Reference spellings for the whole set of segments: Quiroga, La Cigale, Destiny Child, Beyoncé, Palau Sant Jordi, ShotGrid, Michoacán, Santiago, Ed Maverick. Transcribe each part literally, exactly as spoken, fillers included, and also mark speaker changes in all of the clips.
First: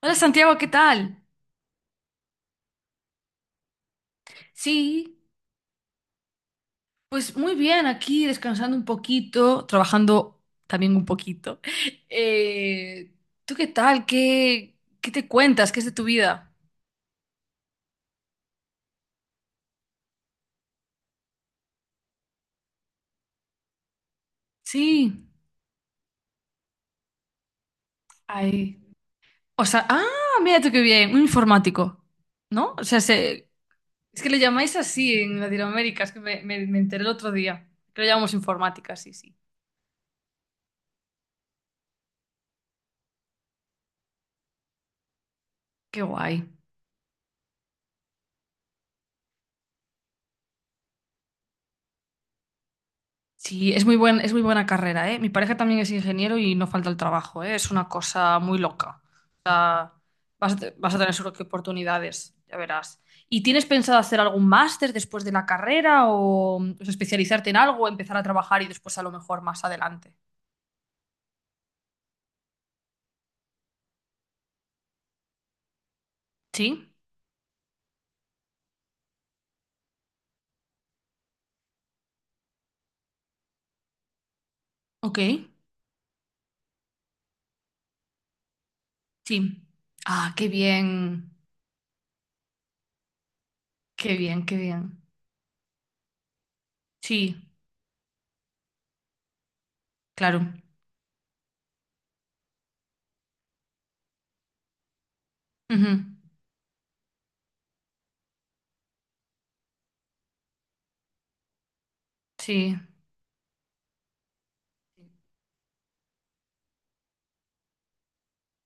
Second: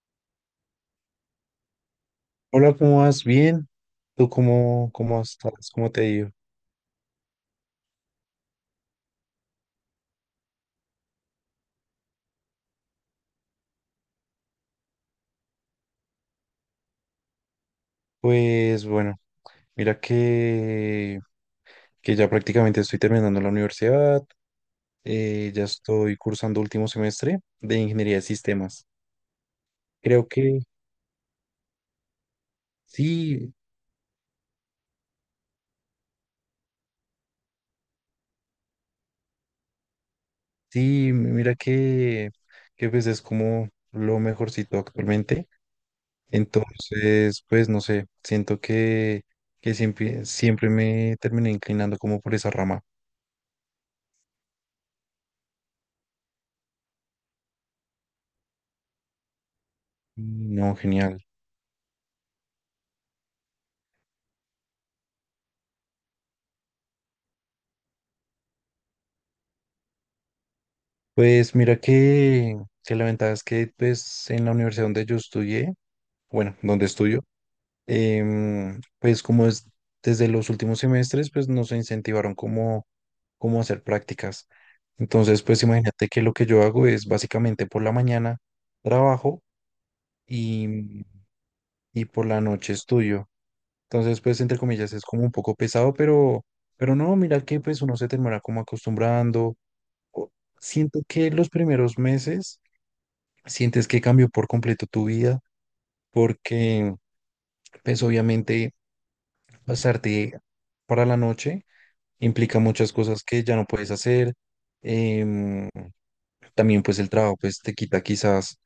Speaker 1: Hola Santiago, ¿qué tal?
Speaker 2: Hola, ¿cómo vas? Bien. ¿Tú cómo,
Speaker 1: Sí,
Speaker 2: cómo estás? ¿Cómo te ha ido?
Speaker 1: pues muy bien, aquí descansando un poquito, trabajando también un poquito. Eh, ¿tú qué tal? ¿Qué, qué te cuentas? ¿Qué es de tu vida?
Speaker 2: Pues bueno, mira que, que ya prácticamente estoy terminando la universidad,
Speaker 1: Sí,
Speaker 2: eh, ya estoy cursando último semestre de ingeniería de
Speaker 1: ay.
Speaker 2: sistemas.
Speaker 1: O sea, ah,
Speaker 2: Creo que
Speaker 1: mira tú qué bien, un informático, ¿no? O sea, se-
Speaker 2: sí,
Speaker 1: es que le llamáis así en Latinoamérica, es que me, me, me enteré el otro día, que lo llamamos informática, sí, sí.
Speaker 2: sí, mira que, que pues es como lo mejorcito actualmente.
Speaker 1: Qué guay.
Speaker 2: Entonces, pues no sé, siento que, que siempre, siempre me terminé inclinando como por esa rama.
Speaker 1: Sí, es muy buen, es muy buena carrera, ¿eh? Mi pareja también es ingeniero y no falta el trabajo, ¿eh? Es una cosa muy loca. O sea, vas a, te-
Speaker 2: No,
Speaker 1: vas a tener
Speaker 2: genial.
Speaker 1: seguro que oportunidades, ya verás. ¿Y tienes pensado hacer algún máster después de la carrera o, mm, o sea, especializarte en algo, empezar a trabajar y después a lo mejor más adelante?
Speaker 2: Pues mira que, que la ventaja es que pues en la universidad donde yo estudié, bueno, donde
Speaker 1: Sí,
Speaker 2: estudio, em, pues como es desde los últimos semestres, pues nos incentivaron como, como hacer prácticas.
Speaker 1: ok,
Speaker 2: Entonces, pues imagínate que lo que yo hago es básicamente por la mañana trabajo
Speaker 1: sí. Ah, qué
Speaker 2: y,
Speaker 1: bien,
Speaker 2: y por la noche estudio.
Speaker 1: qué
Speaker 2: Entonces, pues
Speaker 1: bien, qué
Speaker 2: entre comillas
Speaker 1: bien.
Speaker 2: es como un poco pesado, pero, pero no,
Speaker 1: Sí,
Speaker 2: mira que pues uno se termina como acostumbrando. O-
Speaker 1: claro.
Speaker 2: Siento que los primeros meses sientes que cambió por completo tu vida,
Speaker 1: Ujú.
Speaker 2: porque pues obviamente pasarte para la noche implica
Speaker 1: Sí,
Speaker 2: muchas cosas que ya no puedes hacer. em, También pues el trabajo pues te quita quizás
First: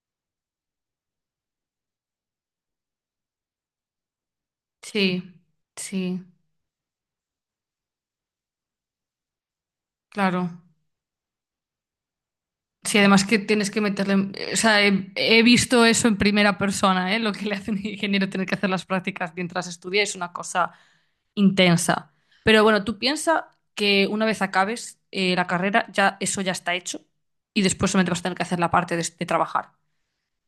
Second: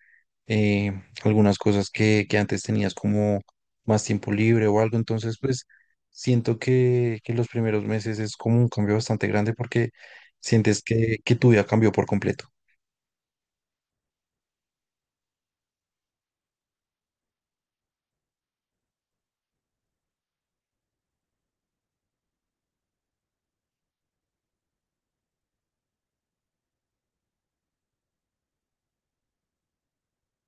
Speaker 2: eh, algunas cosas que, que antes tenías como más tiempo libre o algo.
Speaker 1: sí,
Speaker 2: Entonces pues
Speaker 1: sí,
Speaker 2: siento que, que los primeros meses es como un cambio bastante grande porque
Speaker 1: claro.
Speaker 2: sientes que, que tu vida cambió por completo.
Speaker 1: Sí, además que tienes que meterle. O sea, he, he visto eso en primera persona, ¿eh? Lo que le hacen al ingeniero tener que hacer las prácticas mientras estudia es una cosa intensa. Pero bueno, tú piensas que una vez acabes eh, la carrera, ya eso ya está hecho y después solamente vas a tener que hacer la parte de, de trabajar.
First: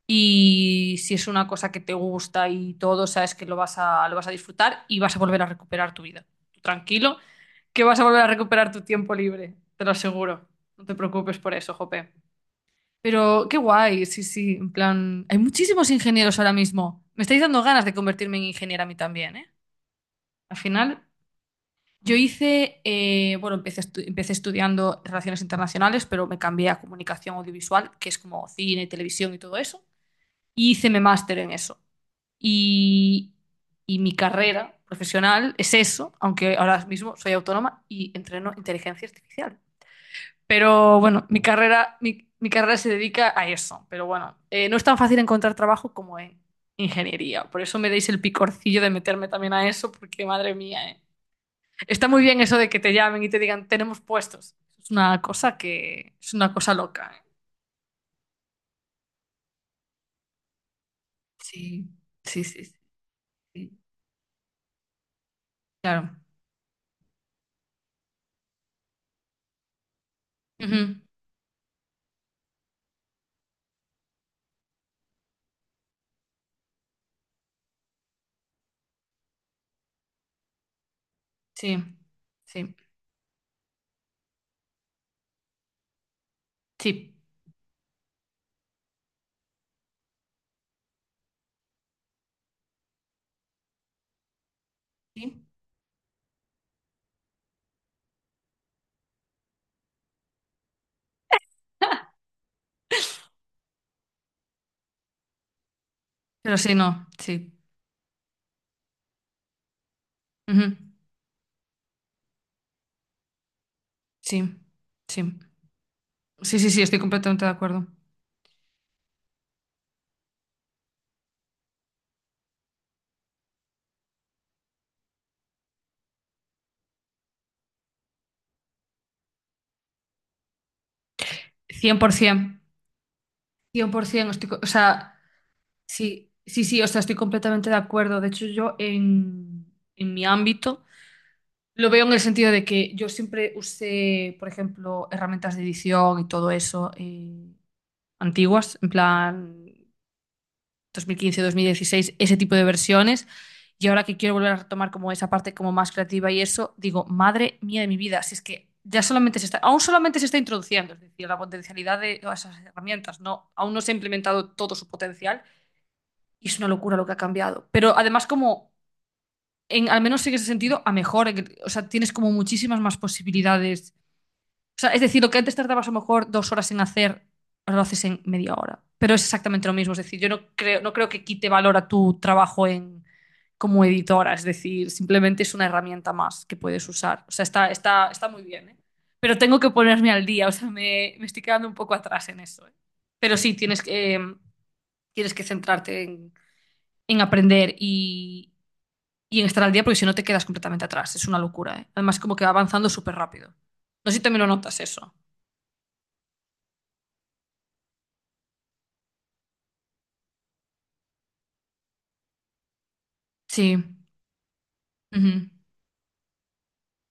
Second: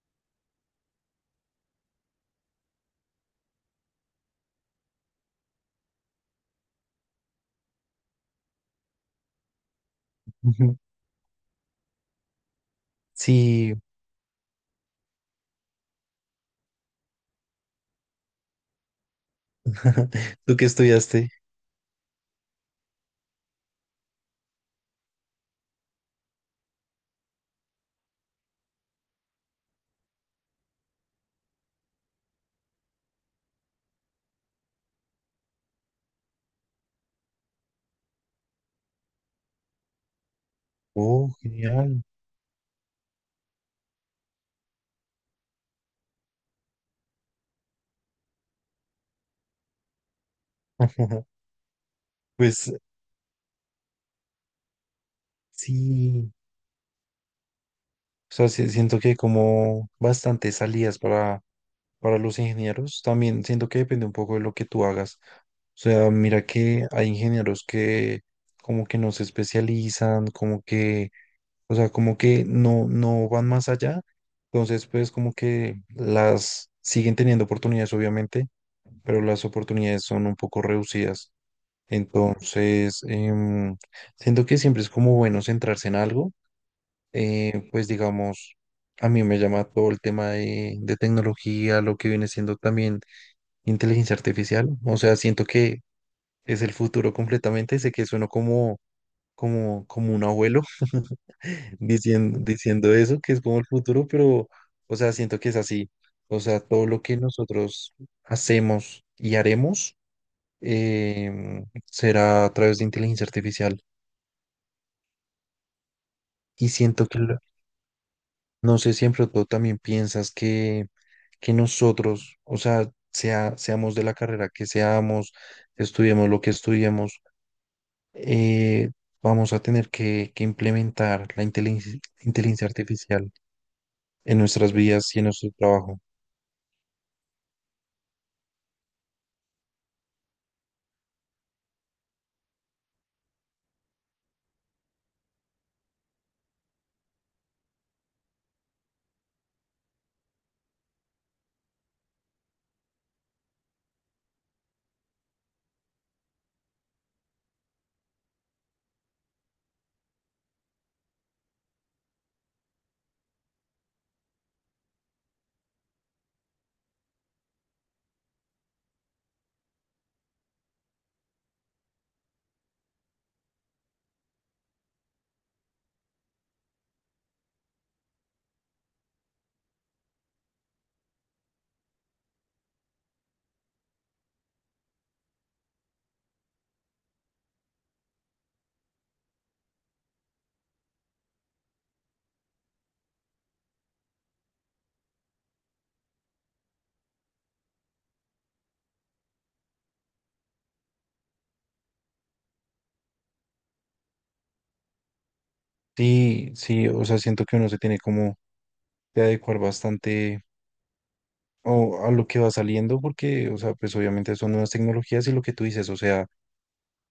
Speaker 1: Y si es una cosa que te gusta y todo, sabes que lo vas a, lo vas a disfrutar y vas a volver a recuperar tu vida. Tú tranquilo, que vas a volver a recuperar tu tiempo libre, te lo aseguro.
Speaker 2: Ujú.
Speaker 1: No te preocupes por eso, Jope. Pero qué
Speaker 2: Sí,
Speaker 1: guay, sí, sí, en plan, hay muchísimos ingenieros ahora mismo. Me estáis dando ganas de convertirme en ingeniera a mí también, ¿eh? Al
Speaker 2: tú que
Speaker 1: final,
Speaker 2: estudiaste.
Speaker 1: yo hice, eh, bueno, empecé, estu- empecé estudiando relaciones internacionales, pero me cambié a comunicación audiovisual, que es como cine, televisión y todo eso, y hice mi máster en eso. Y, y mi carrera profesional es eso, aunque ahora mismo soy autónoma y entreno inteligencia artificial. Pero bueno,
Speaker 2: Oh,
Speaker 1: mi carrera,
Speaker 2: genial.
Speaker 1: mi, mi carrera se dedica a eso. Pero bueno, eh, no es tan fácil encontrar trabajo como en ingeniería. Por eso me deis el picorcillo de meterme también a eso, porque madre mía, eh. Está muy bien eso de
Speaker 2: Pues
Speaker 1: que te llamen y te digan, tenemos puestos. Es una cosa que es
Speaker 2: sí,
Speaker 1: una cosa loca, eh.
Speaker 2: o sea, sí- siento que hay como bastantes salidas para,
Speaker 1: Sí,
Speaker 2: para los
Speaker 1: sí, sí, sí,
Speaker 2: ingenieros. También siento
Speaker 1: sí.
Speaker 2: que depende un poco de lo que tú hagas. O
Speaker 1: Claro.
Speaker 2: sea, mira que hay ingenieros que como que no se especializan, como
Speaker 1: Ujú.
Speaker 2: que, o sea, como que no, no van más allá. Entonces, pues como que las siguen teniendo oportunidades, obviamente, pero las oportunidades son un poco reducidas.
Speaker 1: Sí, sí,
Speaker 2: Entonces, em, siento que siempre es como bueno centrarse en algo,
Speaker 1: sí.
Speaker 2: eh, pues digamos, a mí me llama todo el tema de, de tecnología, lo que viene siendo también inteligencia artificial. O sea, siento
Speaker 1: Sí.
Speaker 2: que es el futuro completamente. Sé que sueno como, como, como un abuelo diciendo, diciendo eso, que es como el futuro, pero, o sea, siento que es así. O
Speaker 1: Pero
Speaker 2: sea,
Speaker 1: sí,
Speaker 2: todo lo
Speaker 1: no,
Speaker 2: que
Speaker 1: sí.
Speaker 2: nosotros hacemos y haremos,
Speaker 1: Ujú.
Speaker 2: em, será a través de inteligencia artificial.
Speaker 1: Sí, sí. Sí, sí,
Speaker 2: Y
Speaker 1: sí, estoy
Speaker 2: siento que, lo-
Speaker 1: completamente de acuerdo.
Speaker 2: no sé si en pronto también piensas que que nosotros, o sea, sea, seamos de la carrera que seamos, estudiemos lo que estudiemos, eh, vamos a tener que, que implementar la inteligencia,
Speaker 1: cien por ciento.
Speaker 2: inteligencia artificial
Speaker 1: cien por ciento,
Speaker 2: en
Speaker 1: estoy, co- o
Speaker 2: nuestras vidas
Speaker 1: sea,
Speaker 2: y en nuestro trabajo.
Speaker 1: sí, sí, sí, o sea, estoy completamente de acuerdo. De hecho, yo en, en mi ámbito lo veo en el sentido de que yo siempre usé, por ejemplo, herramientas de edición y todo eso eh, antiguas, en plan dos dos mil quince dos mil dieciséis, ese tipo de versiones. Y ahora que quiero volver a retomar como esa parte como más creativa y eso, digo, madre mía de mi vida, si es que ya solamente se está, aún solamente se está introduciendo, es decir, la potencialidad de todas esas herramientas, no, aún no se ha implementado todo su potencial. Y es una locura lo que ha cambiado. Pero además como, en, al menos en ese sentido, a mejor. en que- O sea, tienes como muchísimas más posibilidades. O sea, es decir, lo que antes tardabas a lo mejor dos horas en hacer, ahora lo haces en media hora. Pero es exactamente lo mismo. Es decir, yo no creo, no creo que quite valor a tu trabajo en, como editora. Es decir, simplemente es una herramienta más que puedes usar. O sea, está, está, está muy bien, ¿eh? Pero tengo que ponerme al día. O sea, me, me estoy quedando un poco atrás en eso, ¿eh? Pero sí, tienes que, eh, tienes que centrarte en en aprender y, y en estar al día, porque si no te quedas completamente atrás. Es una locura, ¿eh? Además, como que va avanzando súper rápido. No sé si también lo notas eso.
Speaker 2: Sí, sí, o sea, siento que uno se tiene como que adecuar bastante o, a lo que va saliendo, porque, o sea,
Speaker 1: Sí,
Speaker 2: pues obviamente son nuevas tecnologías y lo
Speaker 1: ujú.
Speaker 2: que tú dices, o sea,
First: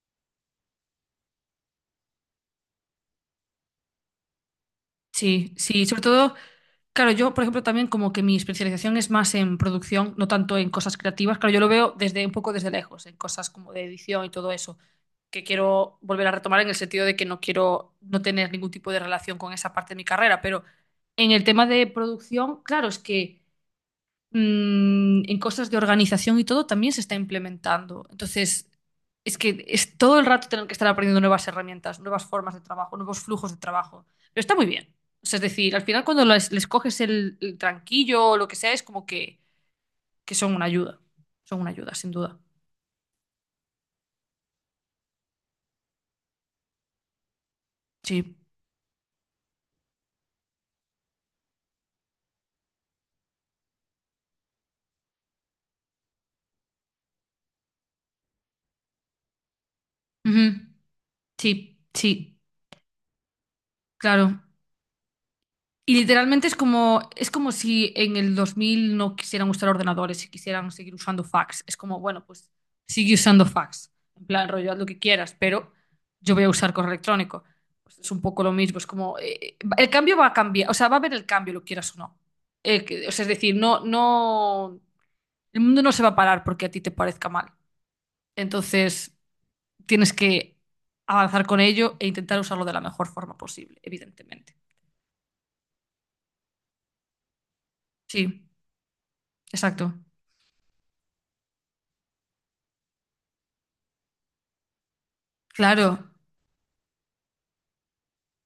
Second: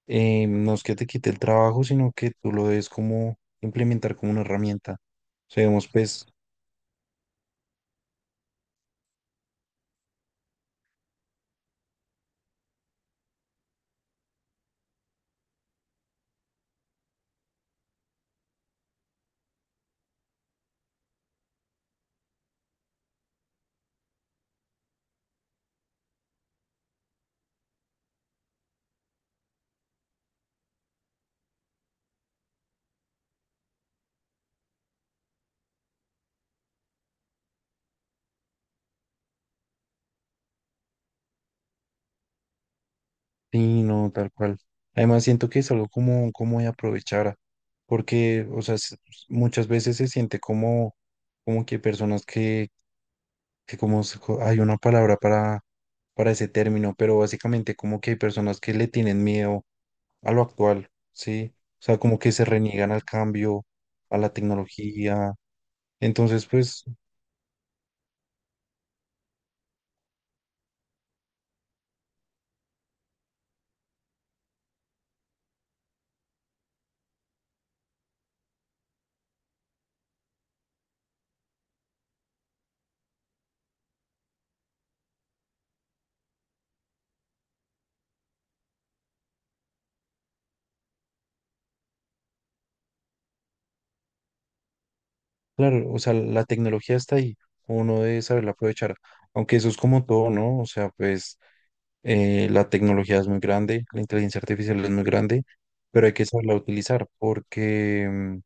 Speaker 2: eh, no es que te quite el trabajo, sino que tú lo debes como implementar como una herramienta.
Speaker 1: Sí,
Speaker 2: O sea,
Speaker 1: sí.
Speaker 2: digamos,
Speaker 1: Sobre
Speaker 2: pues
Speaker 1: todo, claro, yo, por ejemplo, también como que mi especialización es más en producción, no tanto en cosas creativas. Claro, yo lo veo desde un poco desde lejos, en cosas como de edición y todo eso, que quiero volver a retomar en el sentido de que no quiero no tener ningún tipo de relación con esa parte de mi carrera, pero en el tema de producción, claro, es que mm, en cosas de organización y todo también se está implementando. Entonces, es que es todo el rato tener que estar aprendiendo nuevas herramientas, nuevas formas de trabajo, nuevos flujos de trabajo. Pero está muy bien. O sea, es decir, al final cuando les, les coges el, el tranquillo o lo que sea, es como que, que son una ayuda. Son una ayuda, sin duda.
Speaker 2: sí, no, tal cual. Además, siento que es algo como, como de aprovechar,
Speaker 1: Sí.
Speaker 2: porque, o sea, s- muchas veces se siente como, como que personas que, que como, se co- hay una palabra para, para ese término, pero básicamente como que hay personas que le tienen miedo a lo
Speaker 1: Ujú.
Speaker 2: actual, ¿sí?
Speaker 1: Sí,
Speaker 2: O sea, como que
Speaker 1: sí,
Speaker 2: se reniegan al cambio, a la
Speaker 1: claro.
Speaker 2: tecnología.
Speaker 1: Y
Speaker 2: Entonces,
Speaker 1: literalmente es
Speaker 2: pues,
Speaker 1: como, es como si en el dos mil no quisieran usar ordenadores y quisieran seguir usando fax. Es como, bueno, pues sigue usando fax. En plan, rollo, haz lo que quieras, pero yo voy a usar correo electrónico. Pues es un poco lo mismo. Es como, eh, eh, el cambio va a cambiar, o sea, va a haber el cambio, lo quieras o no. Eh, que- o sea, es decir, no, no, el mundo no se va a parar porque a ti te parezca mal. Entonces, tienes que avanzar con ello e intentar usarlo de la mejor forma posible, evidentemente.
Speaker 2: claro, o sea, la tecnología está ahí, uno debe
Speaker 1: Sí,
Speaker 2: saberla aprovechar, aunque eso es
Speaker 1: exacto.
Speaker 2: como todo, ¿no? O sea, pues eh, la tecnología es muy grande, la inteligencia artificial es muy grande, pero
Speaker 1: Claro.
Speaker 2: hay que saberla utilizar porque, mm,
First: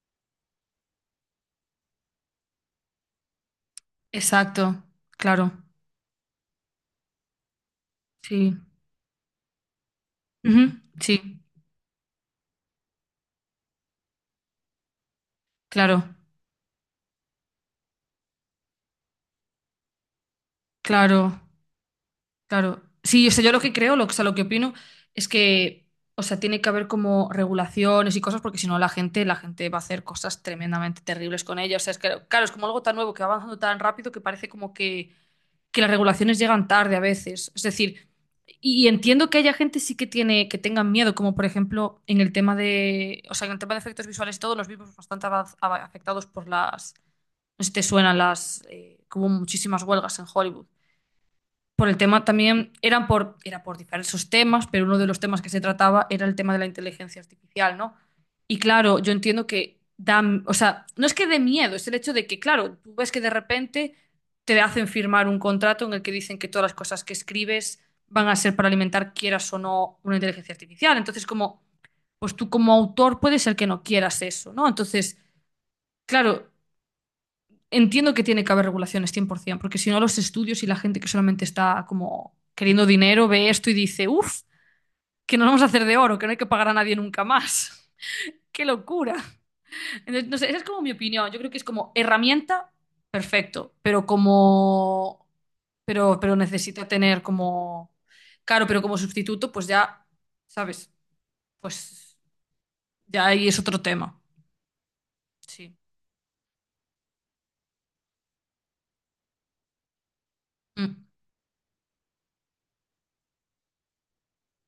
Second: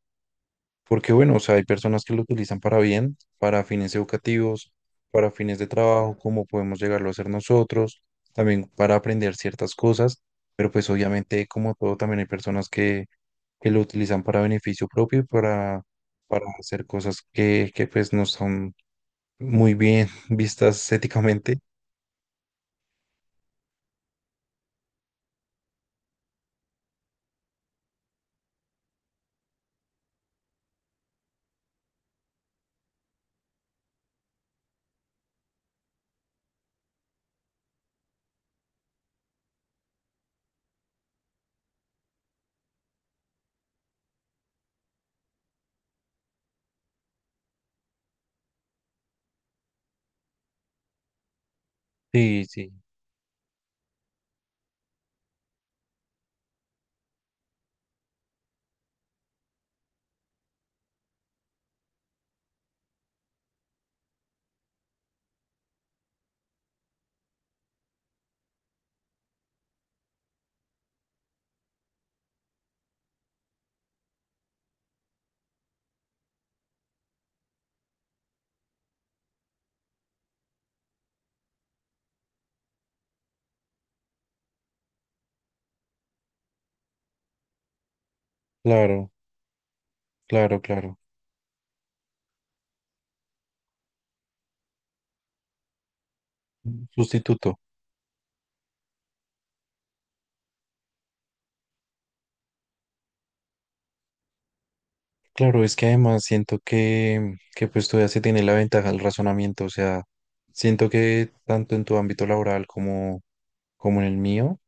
Speaker 2: porque bueno, o sea, hay personas que lo utilizan para bien, para fines
Speaker 1: Exacto,
Speaker 2: educativos, para
Speaker 1: claro,
Speaker 2: fines de trabajo, como podemos llegarlo a hacer nosotros,
Speaker 1: sí.
Speaker 2: también para aprender ciertas cosas,
Speaker 1: Ujú.
Speaker 2: pero pues
Speaker 1: Sí,
Speaker 2: obviamente como todo también hay personas que, que lo utilizan para beneficio propio y para,
Speaker 1: claro,
Speaker 2: para hacer cosas que, que pues no son muy bien vistas
Speaker 1: claro,
Speaker 2: éticamente.
Speaker 1: claro. Sí, o sea, yo lo que creo, lo, o sea, lo que opino es que, o sea, tiene que haber como regulaciones y cosas porque si no la gente, la gente va a hacer cosas tremendamente terribles con ella. O sea, es que, claro, es como algo tan nuevo que va avanzando tan rápido que parece como que, que las regulaciones llegan tarde a veces. Es decir, y, y entiendo que haya gente sí que tiene, que tengan miedo, como por ejemplo en el tema de, o sea, en el tema de efectos visuales y todo, los vimos bastante avaz- ava- afectados por las. No sé si te suenan las, eh, que hubo muchísimas huelgas en Hollywood. Por el tema
Speaker 2: Sí,
Speaker 1: también,
Speaker 2: sí,
Speaker 1: eran por, era por diversos temas, pero uno de los temas que se trataba era el tema de la inteligencia artificial, ¿no? Y claro, yo entiendo que da, o sea, no es que dé miedo, es el hecho de que, claro, tú ves que de repente te hacen firmar un contrato en el que dicen que todas las cosas que escribes van a ser para alimentar, quieras o no, una inteligencia artificial. Entonces, como, pues tú como autor puede ser que no quieras eso, ¿no? Entonces, claro, entiendo que tiene que haber regulaciones cien por ciento, porque si no los estudios y la gente que solamente está como queriendo dinero ve esto y dice, uff, que nos vamos a hacer de oro, que no hay que pagar a nadie nunca más. ¡Qué
Speaker 2: claro,
Speaker 1: locura! Entonces, no sé, esa
Speaker 2: claro,
Speaker 1: es como mi
Speaker 2: claro.
Speaker 1: opinión. Yo creo que es como herramienta, perfecto, pero como... Pero, pero necesita tener
Speaker 2: Sustituto.
Speaker 1: como... Claro, pero como sustituto, pues ya, ¿sabes? Pues ya ahí es otro tema.
Speaker 2: Claro,
Speaker 1: Sí.
Speaker 2: es que además siento que, que pues tú ya se tiene la ventaja del razonamiento, o sea, siento
Speaker 1: Mm.
Speaker 2: que tanto en tu ámbito laboral como, como en el mío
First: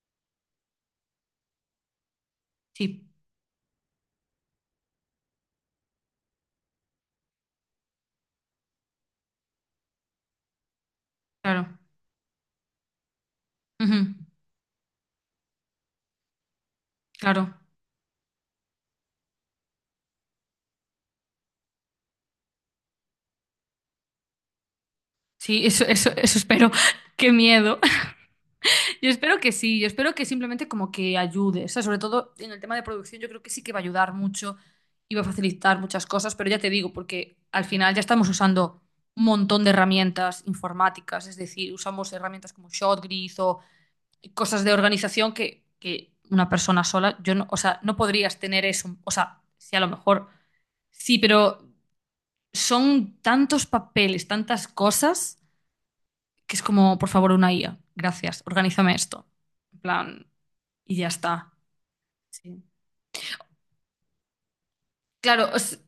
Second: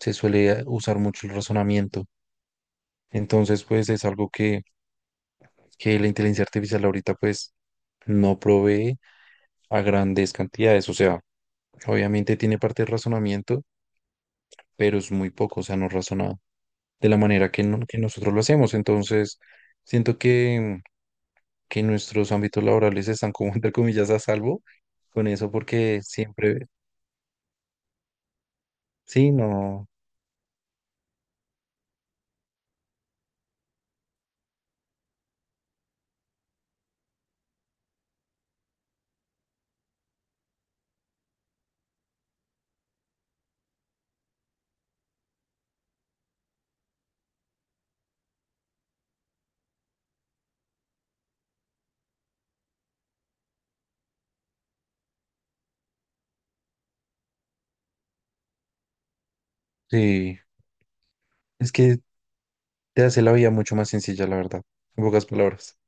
Speaker 2: se suele usar mucho el razonamiento.
Speaker 1: Sí,
Speaker 2: Entonces, pues es algo que, que la inteligencia artificial ahorita pues no provee a grandes cantidades, o sea,
Speaker 1: claro.
Speaker 2: obviamente tiene parte de razonamiento,
Speaker 1: Ujú.
Speaker 2: pero es muy poco, o sea, no razona de la
Speaker 1: Claro.
Speaker 2: manera que, no- que nosotros lo hacemos. Entonces, siento que... que nuestros ámbitos laborales están como entre comillas a salvo con eso
Speaker 1: Sí, eso,
Speaker 2: porque
Speaker 1: eso, eso
Speaker 2: siempre,
Speaker 1: espero. Qué miedo. Yo
Speaker 2: sí,
Speaker 1: espero que sí, yo
Speaker 2: no,
Speaker 1: espero que simplemente como que ayude. O sea, sobre todo en el tema de producción, yo creo que sí que va a ayudar mucho y va a facilitar muchas cosas, pero ya te digo, porque al final ya estamos usando un montón de herramientas informáticas, es decir, usamos herramientas como ShotGrid o cosas de organización que, que una persona sola, yo no, o sea, no podrías tener eso. O sea, sí, a lo mejor sí, pero son tantos papeles, tantas cosas que es como, por favor, una I A, gracias, organízame esto, en plan,
Speaker 2: sí,
Speaker 1: y ya está.
Speaker 2: es que
Speaker 1: Sí.
Speaker 2: te hace la vida mucho más sencilla, la verdad, en pocas
Speaker 1: Claro,
Speaker 2: palabras.
Speaker 1: os-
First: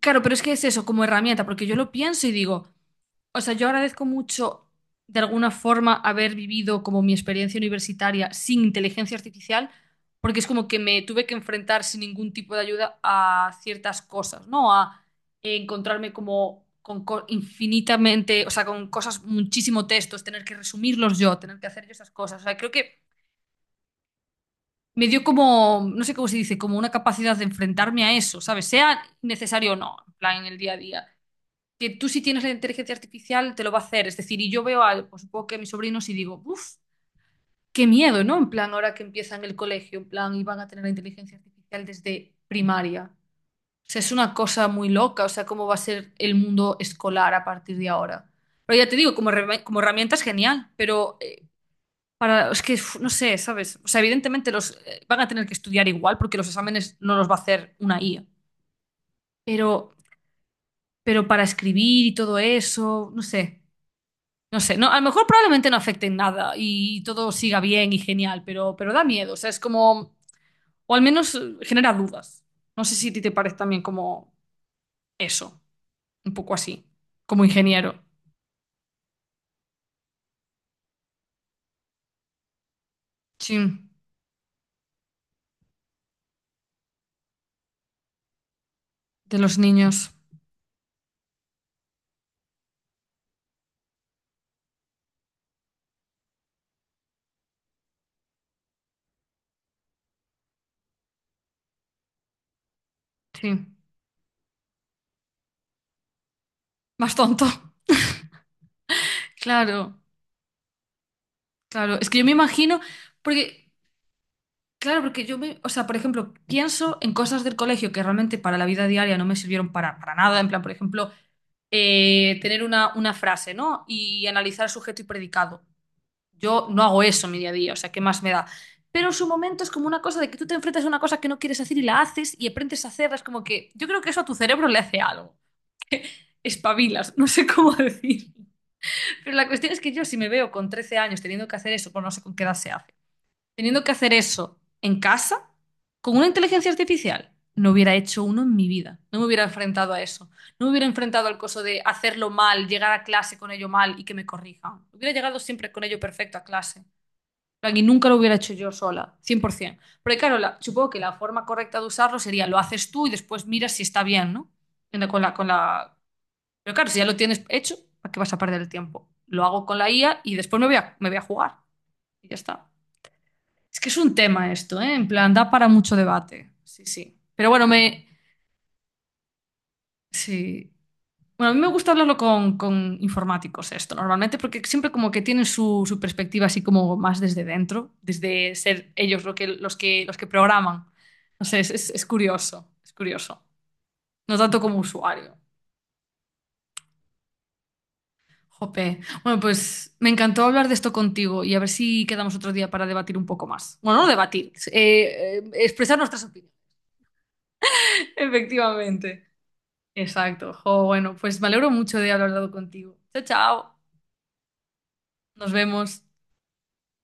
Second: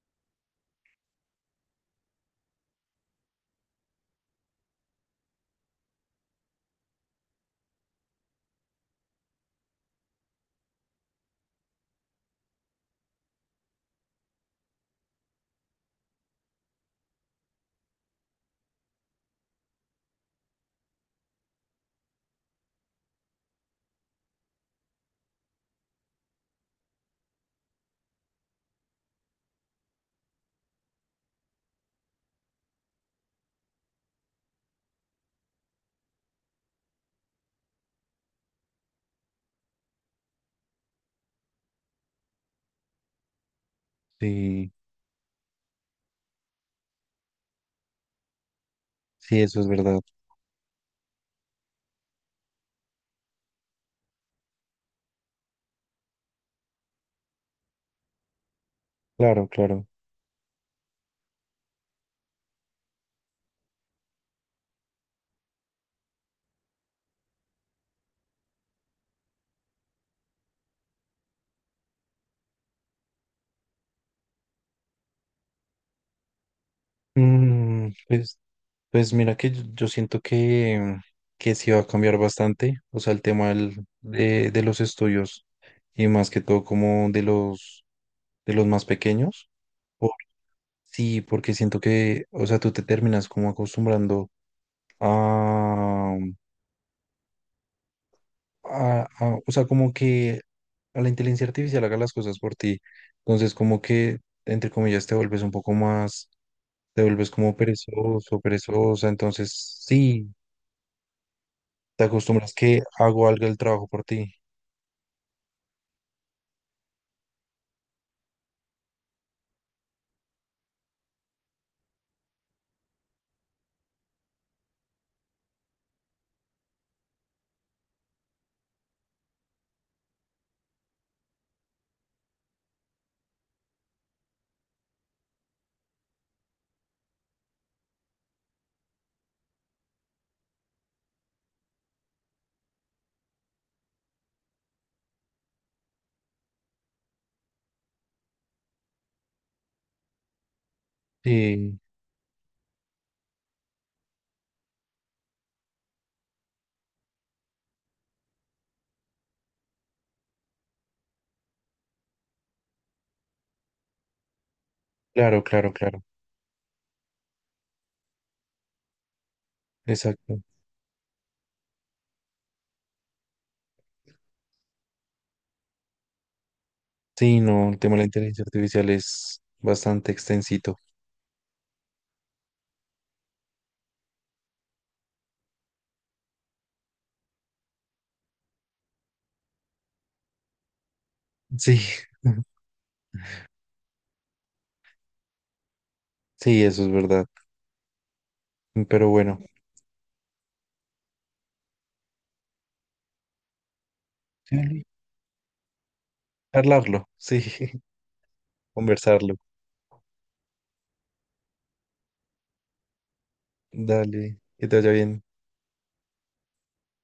Speaker 1: claro, pero es que es eso, como herramienta, porque yo lo pienso y digo, o sea, yo agradezco mucho de alguna forma haber vivido como mi experiencia universitaria sin inteligencia artificial, porque es como que me tuve que enfrentar sin ningún tipo de ayuda a ciertas cosas, ¿no? A encontrarme como con co- infinitamente, o sea, con cosas, muchísimo textos, tener que resumirlos yo, tener que hacer yo esas cosas. O sea, creo que me dio como, no sé cómo se dice, como una capacidad de enfrentarme a eso, ¿sabes? Sea necesario o no, en plan, en el día a día. Que tú si tienes la inteligencia artificial te lo va a hacer. Es decir, y yo veo a, pues, supongo que a mis sobrinos y digo, uff, qué miedo, ¿no? En plan, ahora que empiezan el colegio, en plan, y van a tener la inteligencia artificial desde primaria. O sea, es una cosa
Speaker 2: Sí,
Speaker 1: muy loca, o sea, cómo va a ser el mundo escolar a partir de ahora. Pero ya te digo, como,
Speaker 2: sí, eso
Speaker 1: herramienta-
Speaker 2: es
Speaker 1: como
Speaker 2: verdad.
Speaker 1: herramienta es genial, pero para, es que uf, no sé, ¿sabes? O sea, evidentemente los eh, van a tener que estudiar igual porque los exámenes no los va a hacer una I A.
Speaker 2: Claro, claro.
Speaker 1: Pero, pero para escribir y todo eso, no sé, no sé. No, a lo mejor probablemente no afecte en nada y todo siga bien y genial, pero, pero da miedo. O sea, es como, o al menos eh, genera dudas. No sé si a ti te parece también como eso, un poco así, como
Speaker 2: Mm,
Speaker 1: ingeniero.
Speaker 2: pues, pues mira que yo, yo siento que, que sí va a cambiar bastante, o sea, el tema
Speaker 1: Sí,
Speaker 2: del- de, de los estudios y más que todo como de los, de los más
Speaker 1: de
Speaker 2: pequeños.
Speaker 1: los
Speaker 2: Por-
Speaker 1: niños.
Speaker 2: sí, porque siento que, o sea, tú te terminas como acostumbrando a, a- a- o sea, como que a la inteligencia artificial haga las cosas por ti.
Speaker 1: Sí,
Speaker 2: Entonces, como que, entre comillas, te vuelves un poco más, te
Speaker 1: más
Speaker 2: vuelves
Speaker 1: tonto.
Speaker 2: como perezoso, perezosa. Entonces,
Speaker 1: Claro,
Speaker 2: sí,
Speaker 1: claro.
Speaker 2: te
Speaker 1: Es que yo me
Speaker 2: acostumbras
Speaker 1: imagino,
Speaker 2: que hago algo el
Speaker 1: porque
Speaker 2: trabajo por ti.
Speaker 1: claro, porque yo me, o sea, por ejemplo, pienso en cosas del colegio que realmente para la vida diaria no me sirvieron para, para nada, en plan, por ejemplo, eh, tener una, una frase, ¿no? Y analizar sujeto y predicado. Yo no hago eso en mi día a día, o sea, ¿qué más me da? Pero en su momento es como una cosa de que tú te enfrentas a una cosa que no quieres hacer y la haces y aprendes a hacerla, es como que yo creo que eso a tu cerebro le hace algo, que espabilas, no sé cómo decir. Pero la cuestión es que yo si me veo con trece años teniendo que hacer eso, pues no sé con qué edad se hace. Teniendo que hacer eso en casa, con una inteligencia artificial, no hubiera hecho uno en mi vida. No me hubiera enfrentado a eso. No me hubiera enfrentado al coso
Speaker 2: Sí,
Speaker 1: de hacerlo mal, llegar a clase con ello mal y que me corrijan. Hubiera llegado siempre con ello perfecto a clase. En plan, y nunca lo hubiera hecho yo sola, cien por ciento. Porque claro, la- supongo que la forma correcta de usarlo sería lo haces tú y después miras si está bien, ¿no? En la- Con la,
Speaker 2: claro,
Speaker 1: con
Speaker 2: claro,
Speaker 1: la...
Speaker 2: claro.
Speaker 1: Pero claro, si ya lo tienes hecho, ¿para qué vas a perder el tiempo? Lo hago con la I A y
Speaker 2: Exacto.
Speaker 1: después me voy a, me voy a jugar. Y ya está. Es que es un tema esto, ¿eh? En plan, da para mucho debate. Sí, sí.
Speaker 2: Sí,
Speaker 1: Pero bueno,
Speaker 2: no, el
Speaker 1: me.
Speaker 2: tema de la inteligencia artificial es bastante
Speaker 1: Sí.
Speaker 2: extensito.
Speaker 1: Bueno, a mí me gusta hablarlo con, con informáticos esto, normalmente, porque siempre como que tienen su, su perspectiva así como más desde dentro, desde ser ellos lo que, los que, los que programan. No sé, es,
Speaker 2: Sí,
Speaker 1: es- es curioso, es curioso. No tanto como usuario.
Speaker 2: sí, eso es verdad.
Speaker 1: Jope.
Speaker 2: Pero bueno,
Speaker 1: Bueno, pues me encantó hablar de esto contigo y a ver si quedamos otro día para debatir un poco más. Bueno, no debatir,
Speaker 2: sí,
Speaker 1: eh, eh, expresar nuestras opiniones.
Speaker 2: hablarlo, sí,
Speaker 1: Efectivamente.
Speaker 2: conversarlo.
Speaker 1: Exacto. Jo, bueno, pues me alegro mucho de haber hablado contigo. Chao, chao.
Speaker 2: Dale, que te vaya bien.
Speaker 1: Nos vemos.